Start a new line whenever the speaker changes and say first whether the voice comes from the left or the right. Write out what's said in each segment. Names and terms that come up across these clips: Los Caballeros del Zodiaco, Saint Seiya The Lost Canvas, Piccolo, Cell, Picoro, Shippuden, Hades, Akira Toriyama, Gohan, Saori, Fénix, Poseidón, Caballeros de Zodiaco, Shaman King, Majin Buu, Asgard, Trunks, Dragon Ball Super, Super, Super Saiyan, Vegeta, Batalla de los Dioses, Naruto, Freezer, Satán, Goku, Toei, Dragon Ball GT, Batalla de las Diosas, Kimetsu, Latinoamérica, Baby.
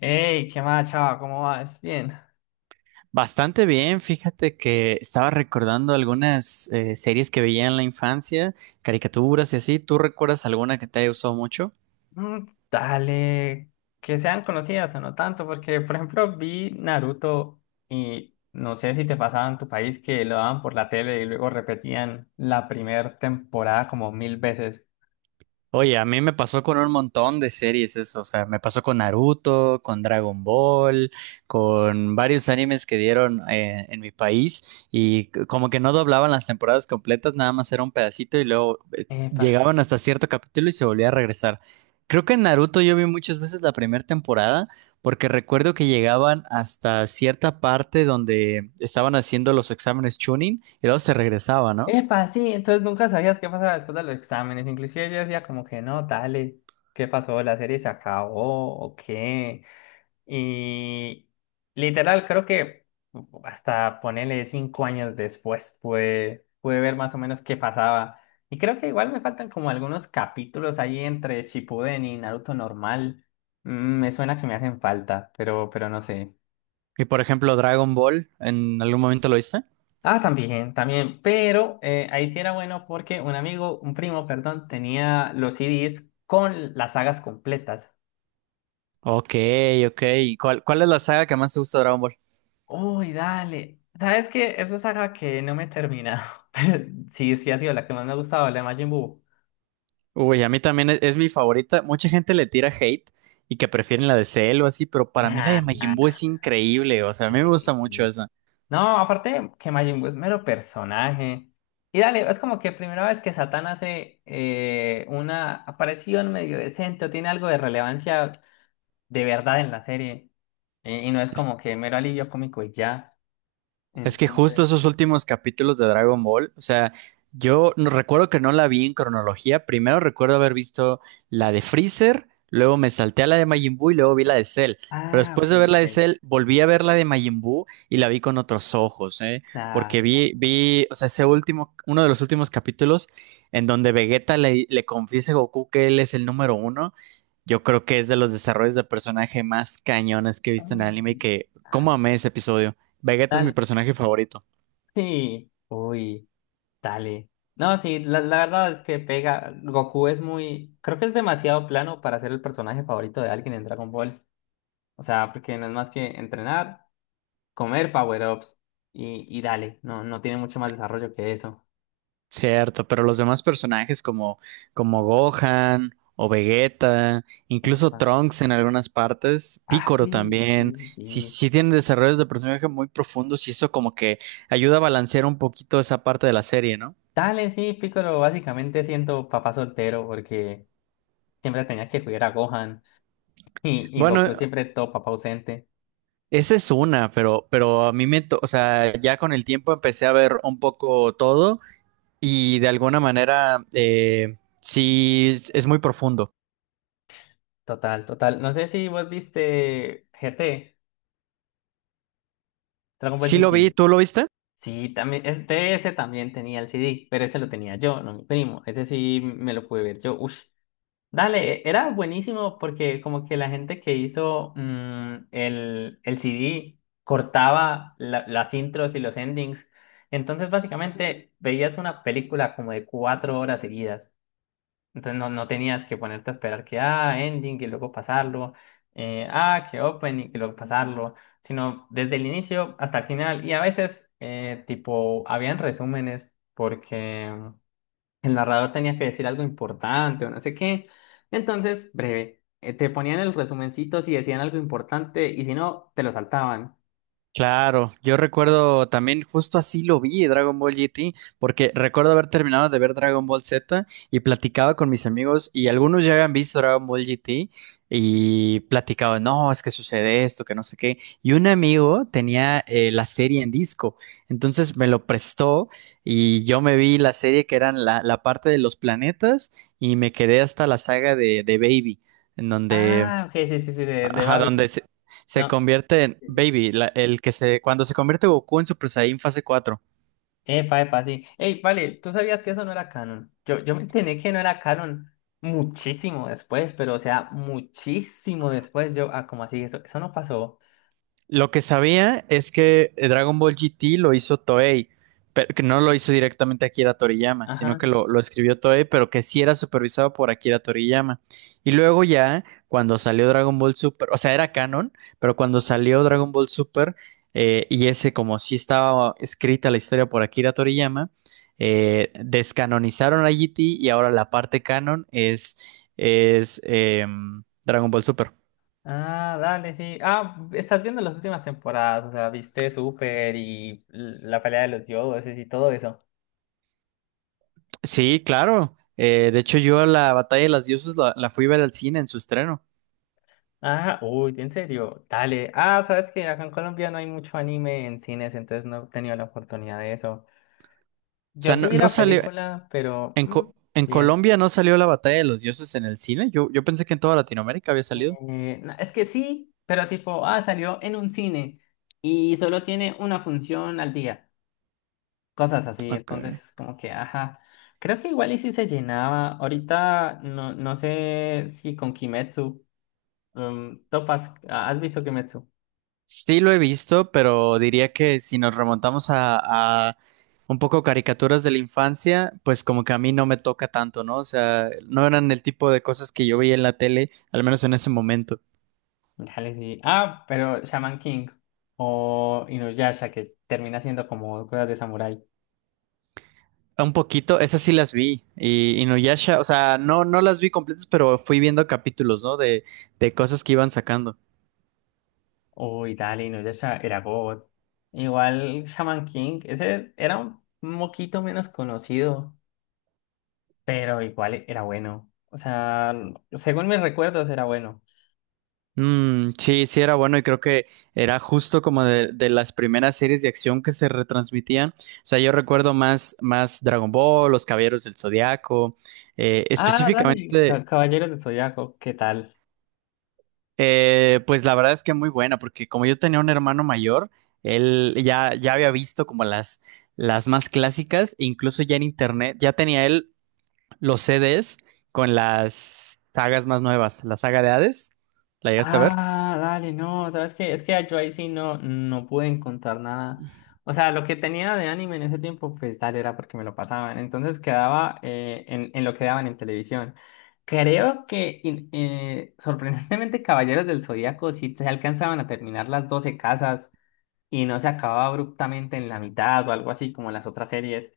left: Hey, ¿qué más, chava? ¿Cómo vas? Bien.
right: Bastante bien, fíjate que estaba recordando algunas series que veía en la infancia, caricaturas y así. ¿Tú recuerdas alguna que te haya gustado mucho?
left: Mm, dale, que sean conocidas o no tanto, porque por ejemplo vi Naruto y no sé si te pasaba en tu país que lo daban por la tele y luego repetían la primera temporada como mil veces.
right: Oye, a mí me pasó con un montón de series eso, o sea, me pasó con Naruto, con Dragon Ball, con varios animes que dieron en mi país y como que no doblaban las temporadas completas, nada más era un pedacito y luego
left: Epa,
right: llegaban hasta cierto capítulo y se volvía a regresar. Creo que en Naruto yo vi muchas veces la primera temporada porque recuerdo que llegaban hasta cierta parte donde estaban haciendo los exámenes Chunin y luego se regresaba, ¿no?
left: epa, sí, entonces nunca sabías qué pasaba después de los exámenes. Inclusive yo decía como que no, dale, ¿qué pasó? ¿La serie se acabó o qué? Y literal, creo que hasta ponerle 5 años después pude ver más o menos qué pasaba. Y creo que igual me faltan como algunos capítulos ahí entre Shippuden y Naruto normal. Mm, Me suena que me hacen falta, pero no sé.
right: Y por ejemplo, Dragon Ball, ¿en algún momento lo viste?
left: Ah, también, también. Pero ahí sí era bueno porque un amigo, un primo, perdón, tenía los CDs con las sagas completas.
right: Ok, ok. ¿Y cuál es la saga que más te gusta de Dragon Ball?
left: Uy, dale. ¿Sabes qué? Es una saga que no me he terminado. Pero sí, sí ha sido la que más me ha gustado, la de Majin Buu.
right: Uy, a mí también es mi favorita. Mucha gente le tira hate y que prefieren la de Cell o así, pero para mí la
left: Nah,
right: de Majin
left: Mm,
right: Buu es increíble. O sea, a mí me
left: sí,
right: gusta
left: sí,
right: mucho
left: sí.
right: esa.
left: No, aparte que Majin Buu es mero personaje. Y dale, es como que primera vez que Satán hace una aparición medio decente o tiene algo de relevancia de verdad en la serie. Y no es como que mero alivio cómico y ya.
right: Es que justo
left: Entonces,
right: esos
left: sí.
right: últimos capítulos de Dragon Ball, o sea, yo no, recuerdo que no la vi en cronología. Primero recuerdo haber visto la de Freezer, luego me salté a la de Majin Buu y luego vi la de Cell. Pero
left: Ah,
right: después
left: ok,
right: de ver la
left: ok.
right: de Cell, volví a ver la de Majin Buu y la vi con otros ojos, ¿eh? Porque
left: Claro.
right: vi, o sea, ese último, uno de los últimos capítulos en donde Vegeta le confiesa a Goku que él es el número uno. Yo creo que es de los desarrollos de personaje más cañones que he
left: Claro.
right: visto en el anime y
left: Mm,
right: que, ¿cómo amé ese episodio? Vegeta es mi
left: dale.
right: personaje favorito,
left: Sí, uy, dale. No, sí, la verdad es que pega. Goku es muy. Creo que es demasiado plano para ser el personaje favorito de alguien en Dragon Ball. O sea, porque no es más que entrenar, comer power-ups y dale. No, no tiene mucho más desarrollo que eso.
right: cierto, pero los demás personajes como Gohan o Vegeta, incluso
left: Epa.
right: Trunks en algunas partes,
left: Ah,
right: Picoro
left: sí,
right: también,
left: sí,
right: sí,
left: sí.
right: sí tienen desarrollos de personaje muy profundos y eso como que ayuda a balancear un poquito esa parte de la serie, ¿no?
left: Dale, sí, Piccolo, básicamente siento papá soltero porque siempre tenía que cuidar a Gohan y
right: Bueno,
left: Goku siempre todo papá ausente.
right: esa es una, pero a mí o sea, ya con el tiempo empecé a ver un poco todo y de alguna manera, sí es muy profundo.
left: Total, total. No sé si vos viste GT. Dragon Ball
right: Sí lo vi,
left: GT.
right: ¿tú lo viste?
left: Sí, también, este, ese también tenía el CD, pero ese lo tenía yo, no mi primo. Ese sí me lo pude ver yo. Ush. Dale, e, era buenísimo porque como que la gente que hizo el CD cortaba las intros y los endings. Entonces básicamente veías una película como de 4 horas seguidas. Entonces no, no tenías que ponerte a esperar que, ah, ending y luego pasarlo, que opening y que luego pasarlo, sino desde el inicio hasta el final. Y a veces, tipo, habían resúmenes porque el narrador tenía que decir algo importante o no sé qué. Entonces, breve, te ponían el resumencito si decían algo importante y si no, te lo saltaban.
right: Claro, yo recuerdo también justo así lo vi Dragon Ball GT, porque recuerdo haber terminado de ver Dragon Ball Z y platicaba con mis amigos y algunos ya habían visto Dragon Ball GT y platicaba, no, es que sucede esto, que no sé qué. Y un amigo tenía la serie en disco, entonces me lo prestó y yo me vi la serie que eran la parte de los planetas y me quedé hasta la saga de Baby, en donde
left: Ah, ok, sí, sí, sí, de
right: ajá,
left: Babel.
right: se
left: No.
right: convierte en Baby, cuando se convierte Goku en Super Saiyan fase 4.
left: Epa, epa, sí. Ey, vale, tú sabías que eso no era canon. Yo me enteré que no era canon muchísimo después, pero o sea, muchísimo después. Yo, ah, ¿cómo así? Eso no pasó.
right: Lo que sabía es que Dragon Ball GT lo hizo Toei, pero que no lo hizo directamente Akira Toriyama, sino que
left: Ajá.
right: lo escribió Toei, pero que sí era supervisado por Akira Toriyama. Y luego ya, cuando salió Dragon Ball Super, o sea, era canon, pero cuando salió Dragon Ball Super, y ese como sí estaba escrita la historia por Akira Toriyama, descanonizaron a GT y ahora la parte canon es Dragon Ball Super.
left: Ah, dale, sí. Ah, estás viendo las últimas temporadas, o sea, viste Super y la pelea de los dioses y todo eso.
right: Sí, claro. De hecho, yo la Batalla de las Diosas la fui a ver al cine en su estreno.
left: Ah, uy, en serio, dale. Ah, sabes que acá en Colombia no hay mucho anime en cines, entonces no he tenido la oportunidad de eso.
right: O
left: Yo
right: sea,
left: sí vi
right: no
left: la
right: salió,
left: película, pero
right: En
left: bien.
right: Colombia no salió la Batalla de los Dioses en el cine. Yo pensé que en toda Latinoamérica había salido.
left: No, es que sí, pero tipo, ah, salió en un cine y solo tiene una función al día, cosas así,
right: Ok.
left: entonces es como que, ajá, creo que igual y sí se llenaba, ahorita no, no sé si con Kimetsu, topas, ah, ¿has visto Kimetsu?
right: Sí lo he visto, pero diría que si nos remontamos a un poco caricaturas de la infancia, pues como que a mí no me toca tanto, ¿no? O sea, no eran el tipo de cosas que yo veía en la tele, al menos en ese momento.
left: Dale, sí, ah, pero Shaman King o Inuyasha que termina siendo como cosas de samurái,
right: Un poquito, esas sí las vi. Y Inuyasha, o sea, no las vi completas, pero fui viendo capítulos, ¿no? De cosas que iban sacando.
left: uy, dale, Inuyasha era God, igual Shaman King, ese era un moquito menos conocido. Pero igual era bueno. O sea, según mis recuerdos era bueno.
right: Mm, sí, sí era bueno y creo que era justo como de las primeras series de acción que se retransmitían. O sea, yo recuerdo más Dragon Ball, Los Caballeros del Zodiaco,
left: Ah, dale,
right: específicamente,
left: Caballeros de Zodiaco, ¿qué tal?
right: pues la verdad es que muy buena, porque como yo tenía un hermano mayor, ya había visto como las más clásicas, e incluso ya en internet, ya tenía él los CDs con las sagas más nuevas. La saga de Hades, ¿la llegaste a ver?
left: Ah, dale, no, ¿sabes qué? Es que yo ahí sí no, no pude encontrar nada. O sea, lo que tenía de anime en ese tiempo, pues dale, era porque me lo pasaban. Entonces quedaba en, lo que daban en televisión. Creo que sorprendentemente Caballeros del Zodiaco sí se alcanzaban a terminar las 12 casas y no se acababa abruptamente en la mitad o algo así como las otras series.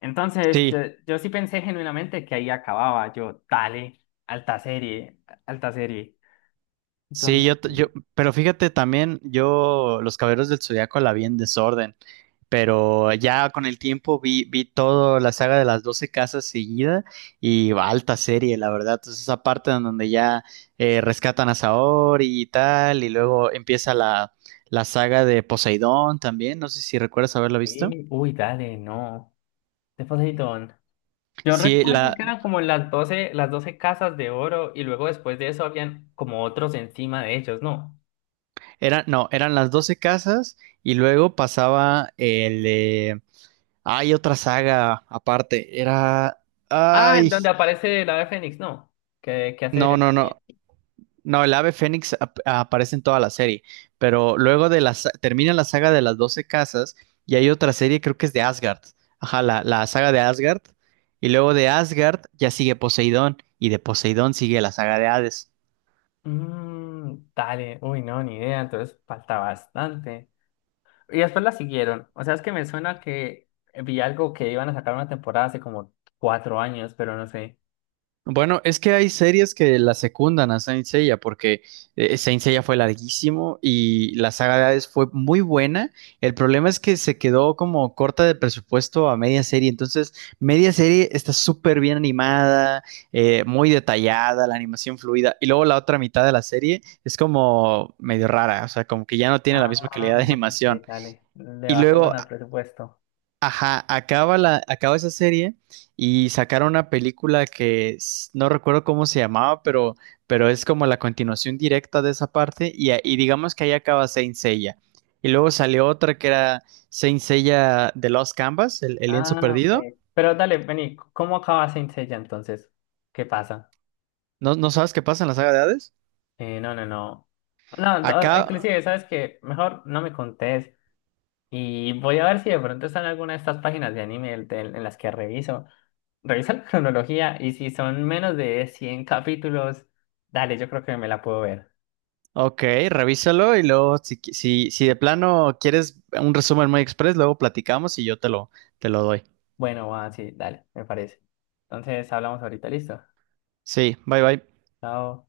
left: Entonces, yo,
right: Sí,
left: yo sí pensé genuinamente que ahí acababa. Yo, dale, alta serie, alta serie.
right: sí,
left: Entonces,
right: yo, t- yo,
left: sí.
right: pero fíjate también, yo Los Caballeros del Zodiaco la vi en desorden, pero ya con el tiempo vi toda la saga de las 12 casas seguida y va, alta serie, la verdad. Entonces esa parte en donde ya rescatan a Saori y tal, y luego empieza la saga de Poseidón también, no sé si recuerdas haberla visto.
left: Sí, uy, dale, no. De Poseidón. Yo
right: Sí,
left: recuerdo
right: la,
left: que eran como las doce casas de oro y luego después de eso habían como otros encima de ellos, ¿no?
right: eran no, eran las 12 casas y luego pasaba el... hay otra saga aparte. Era...
left: Ah, en
right: Ay,
left: donde aparece la de Fénix, ¿no? Que hace
right: no, no,
left: también.
right: no. No, el ave fénix aparece en toda la serie, pero luego de termina la saga de las 12 casas y hay otra serie, creo que es de Asgard. Ajá, la saga de Asgard. Y luego de Asgard ya sigue Poseidón y de Poseidón sigue la saga de Hades.
left: Mm, dale, uy, no, ni idea. Entonces, falta bastante. Y después la siguieron. O sea, es que me suena que vi algo que iban a sacar una temporada hace como 4 años, pero no sé.
right: Bueno, es que hay series que la secundan a Saint Seiya porque Saint Seiya fue larguísimo y la saga de Hades fue muy buena. El problema es que se quedó como corta de presupuesto a media serie. Entonces, media serie está súper bien animada, muy detallada, la animación fluida. Y luego la otra mitad de la serie es como medio rara, o sea, como que ya no tiene la misma
left: Ah,
right: calidad de animación.
left: ok, dale. Le
right: Y
left: bajaron
right: luego
left: al presupuesto.
right: ajá, acaba esa serie y sacaron una película que no recuerdo cómo se llamaba, pero es como la continuación directa de esa parte y, y digamos que ahí acaba Saint Seiya. Y luego salió otra que era Saint Seiya The Lost Canvas, el lienzo
left: Ah, ok.
right: perdido.
left: Pero dale, vení, ¿cómo acaba Saint Seiya entonces? ¿Qué pasa?
right: No sabes qué pasa en la saga de Hades?
left: No, no, no. No, no,
right: Acá,
left: inclusive, ¿sabes qué? Mejor no me contés. Y voy a ver si de pronto están alguna de estas páginas de anime en las que reviso. Revisa la cronología y si son menos de 100 capítulos, dale, yo creo que me la puedo ver.
right: ok, revísalo y luego si de plano quieres un resumen muy express, luego platicamos y yo te lo doy.
left: Bueno, va, sí, dale, me parece. Entonces hablamos ahorita, listo.
right: Sí, bye bye.
left: Chao.